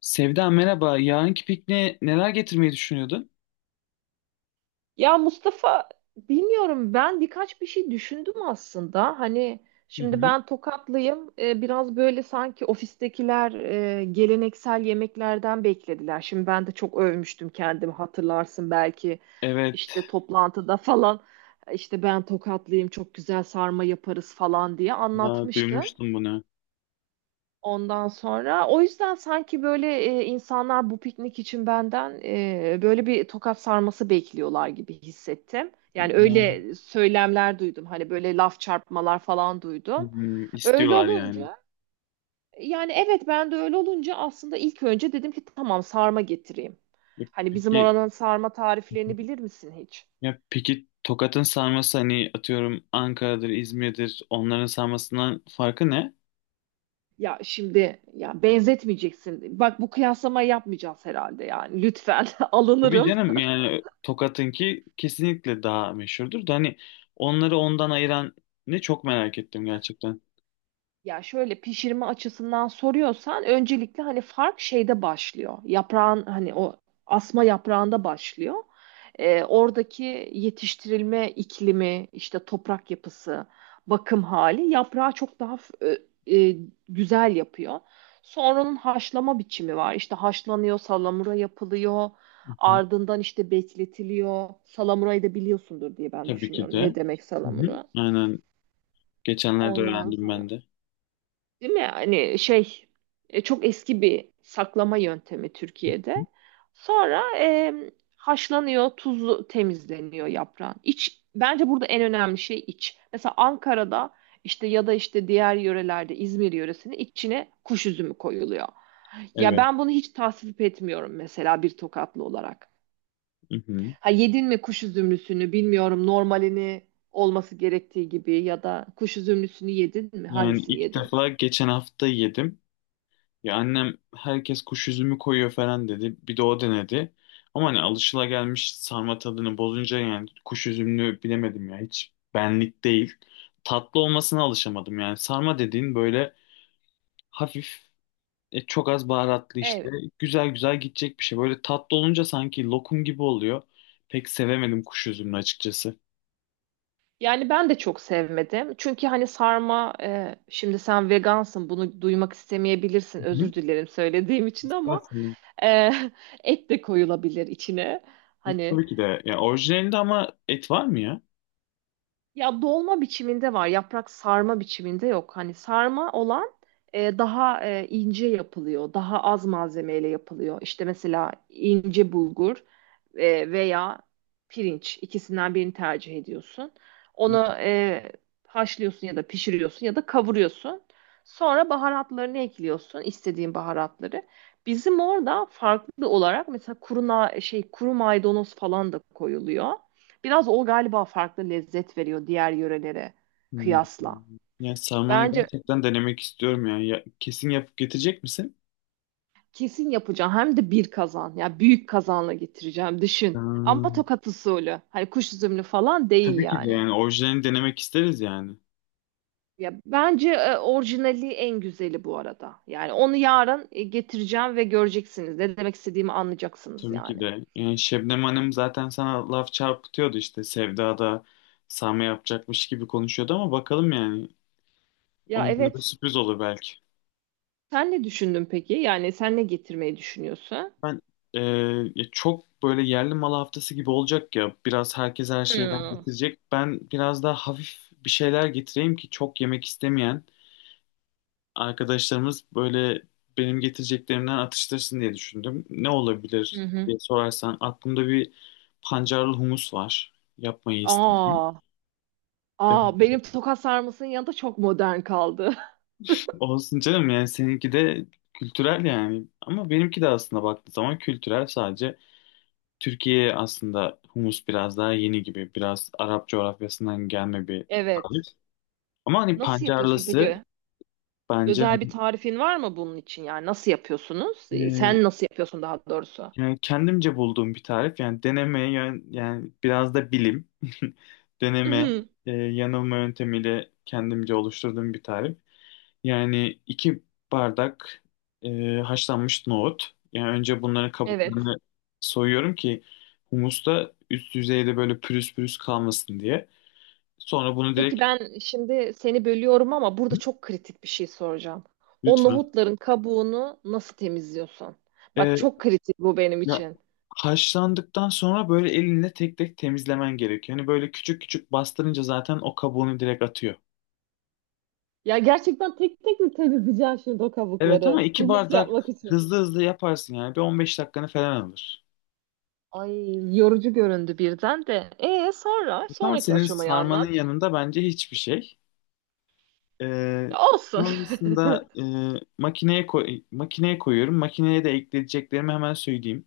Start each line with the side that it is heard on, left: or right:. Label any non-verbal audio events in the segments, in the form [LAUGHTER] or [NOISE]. left: Sevda merhaba. Yarınki pikniğe neler getirmeyi düşünüyordun?
right: Ya Mustafa bilmiyorum ben birkaç bir şey düşündüm aslında. Hani
left: Hı
right: şimdi
left: hı.
right: ben Tokatlıyım. Biraz böyle sanki ofistekiler geleneksel yemeklerden beklediler. Şimdi ben de çok övmüştüm kendimi hatırlarsın belki işte
left: Evet.
right: toplantıda falan işte ben Tokatlıyım çok güzel sarma yaparız falan diye
left: Ha,
right: anlatmıştım.
left: duymuştum bunu.
right: Ondan sonra o yüzden sanki böyle insanlar bu piknik için benden böyle bir tokat sarması bekliyorlar gibi hissettim. Yani
left: Ya,
right: öyle söylemler duydum. Hani böyle laf çarpmalar falan duydum. Öyle
left: istiyorlar yani.
right: olunca yani evet ben de öyle olunca aslında ilk önce dedim ki tamam sarma getireyim.
left: Ya
right: Hani bizim
left: Peki,
right: oranın sarma tariflerini bilir misin hiç?
left: ya peki, Tokat'ın sarması hani atıyorum Ankara'dır, İzmir'dir, onların sarmasından farkı ne?
right: Ya şimdi ya benzetmeyeceksin. Bak bu kıyaslamayı yapmayacağız herhalde yani. Lütfen [LAUGHS]
left: Tabii
right: alınırım.
left: canım, yani Tokat'ınki kesinlikle daha meşhurdur da hani onları ondan ayıran ne çok merak ettim gerçekten.
right: Ya şöyle pişirme açısından soruyorsan öncelikle hani fark şeyde başlıyor. Yaprağın hani o asma yaprağında başlıyor. Oradaki yetiştirilme iklimi, işte toprak yapısı, bakım hali yaprağı çok daha e, e, güzel yapıyor. Sonranın haşlama biçimi var. İşte haşlanıyor, salamura yapılıyor.
left: Hı hı.
right: Ardından işte bekletiliyor. Salamurayı da biliyorsundur diye ben
left: Tabii ki
right: düşünüyorum.
left: de.
right: Ne demek
left: Hı hı.
right: salamura?
left: Aynen. Geçenlerde
right: Ondan
left: öğrendim
right: sonra.
left: ben de.
right: Değil mi? Hani şey çok eski bir saklama yöntemi Türkiye'de. Sonra haşlanıyor, tuzlu temizleniyor yaprağın. İç bence burada en önemli şey iç. Mesela Ankara'da işte ya da işte diğer yörelerde İzmir yöresinde içine kuş üzümü koyuluyor. Ya
left: Evet.
right: ben bunu hiç tasvip etmiyorum mesela bir Tokatlı olarak.
left: Mhm.
right: Ha yedin mi kuş üzümlüsünü bilmiyorum normalini olması gerektiği gibi ya da kuş üzümlüsünü yedin mi
left: Yani
right: hangisini
left: ilk
right: yedin?
left: defa geçen hafta yedim. Ya annem herkes kuş üzümü koyuyor falan dedi. Bir de o denedi. Ama hani alışılagelmiş sarma tadını bozunca yani kuş üzümünü bilemedim ya. Hiç benlik değil. Tatlı olmasına alışamadım yani. Sarma dediğin böyle hafif, çok az baharatlı işte.
right: Evet.
left: Güzel güzel gidecek bir şey. Böyle tatlı olunca sanki lokum gibi oluyor. Pek sevemedim kuş üzümünü açıkçası.
right: Yani ben de çok sevmedim. Çünkü hani sarma şimdi sen vegansın bunu duymak istemeyebilirsin. Özür dilerim söylediğim için ama
left: Hı-hı.
right: e, [LAUGHS] et de koyulabilir içine. Hani
left: Tabii ki de. Ya orijinalinde ama et var mı ya?
right: ya dolma biçiminde var, yaprak sarma biçiminde yok. Hani sarma olan daha ince yapılıyor, daha az malzemeyle yapılıyor. İşte mesela ince bulgur veya pirinç ikisinden birini tercih ediyorsun. Onu haşlıyorsun ya da pişiriyorsun ya da kavuruyorsun. Sonra baharatlarını ekliyorsun, istediğin baharatları. Bizim orada farklı olarak mesela kuru na- şey kuru maydanoz falan da koyuluyor. Biraz o galiba farklı lezzet veriyor diğer yörelere
left: Hmm.
right: kıyasla.
left: Ya sarmayı
right: Bence
left: gerçekten denemek istiyorum yani. Ya kesin yapıp getirecek misin?
right: kesin yapacağım. Hem de bir kazan. Ya yani büyük kazanla getireceğim. Düşün. Ama
left: Hmm.
right: tokat usulü. Hani kuş üzümlü falan değil
left: Tabii ki de,
right: yani.
left: yani orijinalini denemek isteriz yani.
right: Ya bence orijinali en güzeli bu arada. Yani onu yarın getireceğim ve göreceksiniz. Ne demek istediğimi anlayacaksınız
left: Tabii ki
right: yani.
left: de. Yani Şebnem Hanım zaten sana laf çarpıtıyordu, işte Sevda da sarma yapacakmış gibi konuşuyordu ama bakalım yani.
right: Ya
left: Onlara da
right: evet.
left: sürpriz olur belki.
right: Sen ne düşündün peki? Yani sen ne getirmeyi düşünüyorsun?
left: Ben e, ya çok böyle yerli malı haftası gibi olacak ya. Biraz herkes her şeyden
right: Hmm.
left: getirecek. Ben biraz daha hafif bir şeyler getireyim ki çok yemek istemeyen arkadaşlarımız böyle benim getireceklerimden atıştırsın diye düşündüm. Ne
right: Hı
left: olabilir
right: hı.
left: diye sorarsan aklımda bir pancarlı humus var. Yapmayı istedim.
right: Aa, aa, benim tokat sarmasının yanında çok modern kaldı. [LAUGHS]
left: Olsun canım, yani seninki de kültürel yani. Ama benimki de aslında baktığı zaman kültürel sadece. Türkiye'ye aslında humus biraz daha yeni gibi. Biraz Arap coğrafyasından gelme bir
right: Evet.
left: tarif. Ama hani
right: Nasıl yapıyorsun
left: pancarlısı
right: peki?
left: bence
right: Özel bir
left: hani,
right: tarifin var mı bunun için? Yani nasıl yapıyorsunuz?
left: e,
right: Sen nasıl yapıyorsun daha doğrusu?
left: yani kendimce bulduğum bir tarif. Yani deneme yani biraz da bilim. [LAUGHS] Deneme
right: Mhm.
left: yanılma yöntemiyle kendimce oluşturduğum bir tarif. Yani iki bardak haşlanmış nohut. Yani önce bunların
right: Evet.
left: kabuklarını soyuyorum ki humusta üst yüzeyde böyle pürüz pürüz kalmasın diye. Sonra bunu
right: Peki
left: direkt.
right: ben şimdi seni bölüyorum ama burada çok kritik bir şey soracağım. O
left: Lütfen.
right: nohutların kabuğunu nasıl temizliyorsun? Bak
left: Ee,
right: çok kritik bu benim
left: ya,
right: için.
left: haşlandıktan sonra böyle elinle tek tek temizlemen gerekiyor. Hani böyle küçük küçük bastırınca zaten o kabuğunu direkt atıyor.
right: Ya gerçekten tek tek mi temizleyeceksin şimdi o
left: Evet ama
right: kabukları?
left: iki
right: Humus
left: bardak,
right: yapmak için.
left: hızlı hızlı yaparsın yani. Bir 15 dakikanı falan alır.
right: Ay yorucu göründü birden de. E sonra
left: Evet, ama
right: sonraki
left: senin
right: aşamayı
left: sarmanın
right: anlat.
left: yanında bence hiçbir şey. Ee,
right: Ya olsun.
left: sonrasında
right: [LAUGHS]
left: makineye koyuyorum. Makineye de ekleyeceklerimi hemen söyleyeyim.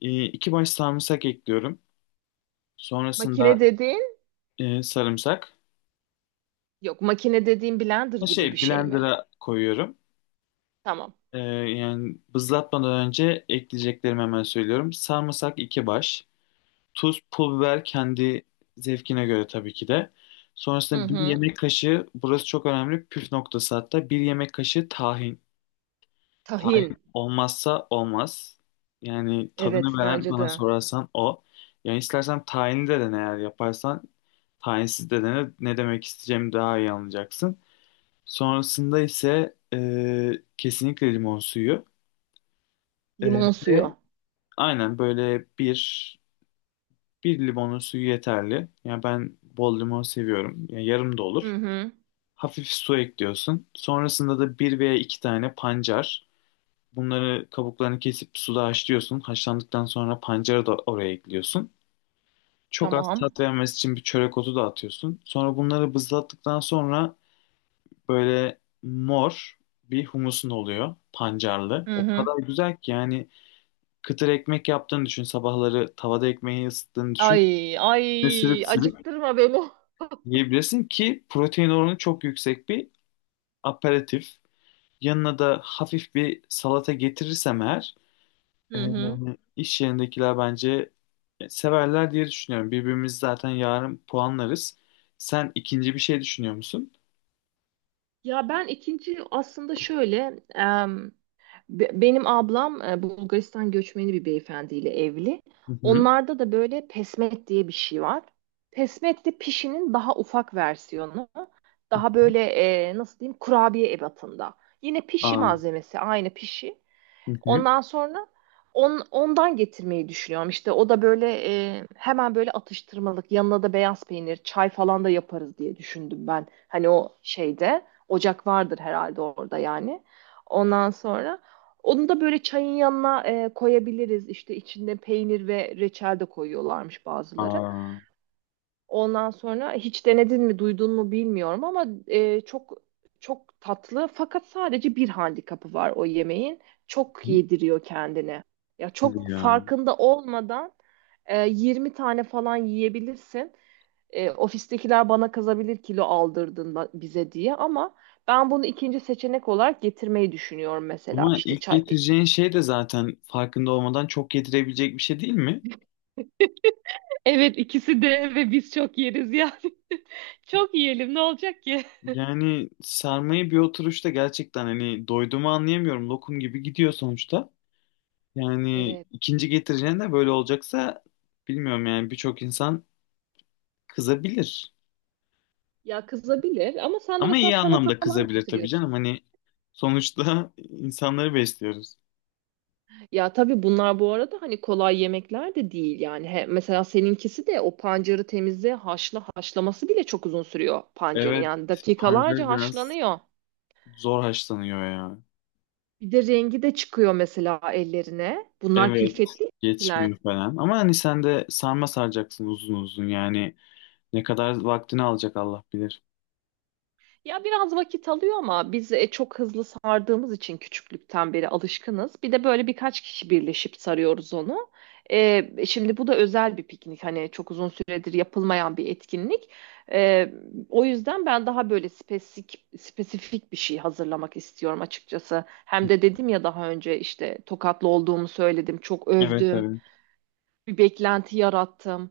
left: İki baş sarımsak ekliyorum. Sonrasında
right: Makine dediğin
left: sarımsak.
right: yok, makine dediğin blender
left: Ha,
right: gibi bir şey mi?
left: Blender'a koyuyorum.
right: Tamam.
left: Yani bızlatmadan önce ekleyeceklerimi hemen söylüyorum. Sarımsak iki baş. Tuz, pul biber kendi zevkine göre, tabii ki de.
right: Hı
left: Sonrasında bir
right: hı.
left: yemek kaşığı, burası çok önemli püf noktası hatta. Bir yemek kaşığı tahin. Tahin
right: Tahin.
left: olmazsa olmaz. Yani tadını
right: Evet
left: veren,
right: bence
left: bana
right: de.
left: sorarsan, o. Yani istersen tahinli de dene eğer yaparsan. Tahinsiz de dene. Ne demek isteyeceğimi daha iyi anlayacaksın. Sonrasında ise kesinlikle limon suyu. E,
right: Limon
left: ve
right: suyu.
left: aynen böyle bir limonun suyu yeterli. Yani ben bol limon seviyorum. Yani yarım da olur.
right: Hı hı.
left: Hafif su ekliyorsun. Sonrasında da bir veya iki tane pancar. Bunları kabuklarını kesip suda haşlıyorsun. Haşlandıktan sonra pancarı da oraya ekliyorsun. Çok az
right: Tamam.
left: tat vermesi için bir çörek otu da atıyorsun. Sonra bunları bızlattıktan sonra böyle mor bir humusun oluyor, pancarlı.
right: Hı
left: O
right: hı.
left: kadar güzel ki yani kıtır ekmek yaptığını düşün. Sabahları tavada ekmeği ısıttığını düşün.
right: Ay
left: Ne
right: ay
left: sürüp sürüp
right: acıktırma beni.
left: yiyebilirsin ki, protein oranı çok yüksek bir aperatif. Yanına da hafif bir salata getirirsem eğer, e,
right: Hı hı.
left: iş yerindekiler bence severler diye düşünüyorum. Birbirimizi zaten yarın puanlarız. Sen ikinci bir şey düşünüyor musun?
right: Ya ben ikinci aslında şöyle benim ablam Bulgaristan göçmeni bir beyefendiyle evli.
left: Hı hı.
right: Onlarda da böyle pesmet diye bir şey var. Pesmet de pişinin daha ufak versiyonu. Daha böyle nasıl diyeyim kurabiye ebatında. Yine pişi
left: Aa.
right: malzemesi aynı pişi.
left: Hı hı.
right: Ondan sonra ondan getirmeyi düşünüyorum. İşte o da böyle hemen böyle atıştırmalık yanına da beyaz peynir, çay falan da yaparız diye düşündüm ben. Hani o şeyde ocak vardır herhalde orada yani. Ondan sonra onu da böyle çayın yanına koyabiliriz. İşte içinde peynir ve reçel de koyuyorlarmış bazıları.
left: Aa.
right: Ondan sonra hiç denedin mi, duydun mu bilmiyorum ama çok çok tatlı fakat sadece bir handikapı var o yemeğin. Çok
left: Hı.
right: yediriyor kendini. Ya
left: Hadi
right: çok
left: ya.
right: farkında olmadan 20 tane falan yiyebilirsin. E, ofistekiler bana kazabilir kilo aldırdın bize diye ama ben bunu ikinci seçenek olarak getirmeyi düşünüyorum mesela
left: Ama
right: işte
left: ilk
right: çay.
left: getireceğin şey de zaten farkında olmadan çok getirebilecek bir şey değil mi?
right: Evet ikisi de ve biz çok yeriz yani. [LAUGHS] Çok yiyelim ne olacak ki?
left: Yani sarmayı bir oturuşta gerçekten hani doyduğumu anlayamıyorum. Lokum gibi gidiyor sonuçta. Yani
right: Evet.
left: ikinci getireceğin de böyle olacaksa, bilmiyorum yani, birçok insan kızabilir.
right: Ya kızabilir ama sen de
left: Ama
right: mesela
left: iyi
right: salata
left: anlamda
right: falan
left: kızabilir tabii canım.
right: getiriyorsun.
left: Hani sonuçta [LAUGHS] insanları besliyoruz.
right: Ya tabii bunlar bu arada hani kolay yemekler de değil yani. He, mesela seninkisi de o pancarı temizle haşla haşlaması bile çok uzun sürüyor pancarın.
left: Evet,
right: Yani dakikalarca
left: pancar biraz
right: haşlanıyor.
left: zor haşlanıyor ya.
right: Bir de rengi de çıkıyor mesela ellerine. Bunlar
left: Evet,
right: külfetli yemekler.
left: geçmiyor falan. Ama hani sen de sarma saracaksın uzun uzun yani. Ne kadar vaktini alacak Allah bilir.
right: Ya biraz vakit alıyor ama biz çok hızlı sardığımız için küçüklükten beri alışkınız. Bir de böyle birkaç kişi birleşip sarıyoruz onu. Şimdi bu da özel bir piknik. Hani çok uzun süredir yapılmayan bir etkinlik. E, O yüzden ben daha böyle spesifik, spesifik bir şey hazırlamak istiyorum açıkçası. Hem de dedim ya daha önce işte Tokatlı olduğumu söyledim. Çok
left: Evet,
right: övdüm.
left: evet.
right: Bir beklenti yarattım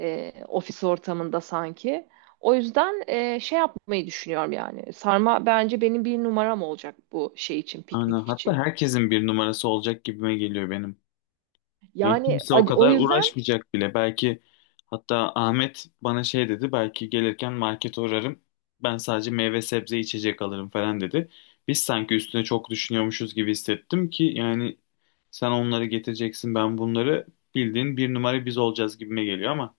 right: ofis ortamında sanki. O yüzden şey yapmayı düşünüyorum yani. Sarma bence benim bir numaram olacak bu şey için,
left: Aynen.
right: piknik
left: Hatta
right: için.
left: herkesin bir numarası olacak gibime geliyor benim. Yani
right: Yani
left: kimse o
right: o
left: kadar
right: yüzden
left: uğraşmayacak bile. Belki hatta Ahmet bana şey dedi. Belki gelirken market uğrarım. Ben sadece meyve, sebze, içecek alırım falan dedi. Biz sanki üstüne çok düşünüyormuşuz gibi hissettim ki, yani sen onları getireceksin, ben bunları, bildiğin bir numara biz olacağız gibime geliyor ama.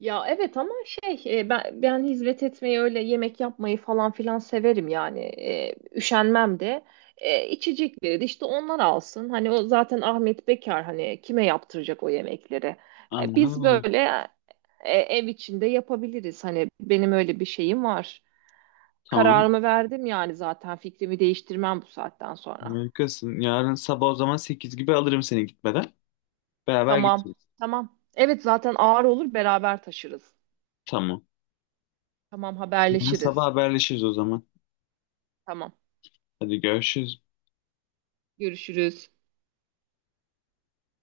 right: ya evet ama şey ben hizmet etmeyi öyle yemek yapmayı falan filan severim yani. E, üşenmem de. İçecekleri de işte onlar alsın. Hani o zaten Ahmet Bekar hani kime yaptıracak o yemekleri?
left: Aynen
right: Biz
left: öyle.
right: böyle ev içinde yapabiliriz. Hani benim öyle bir şeyim var.
left: Tamam.
right: Kararımı verdim yani zaten fikrimi değiştirmem bu saatten sonra.
left: Harikasın. Yarın sabah o zaman 8 gibi alırım seni gitmeden. Beraber
right: Tamam.
left: gideceğiz.
right: Tamam. Evet zaten ağır olur beraber taşırız.
left: Tamam.
right: Tamam
left: Yarın sabah
right: haberleşiriz.
left: haberleşiriz o zaman.
right: Tamam.
left: Hadi görüşürüz.
right: Görüşürüz.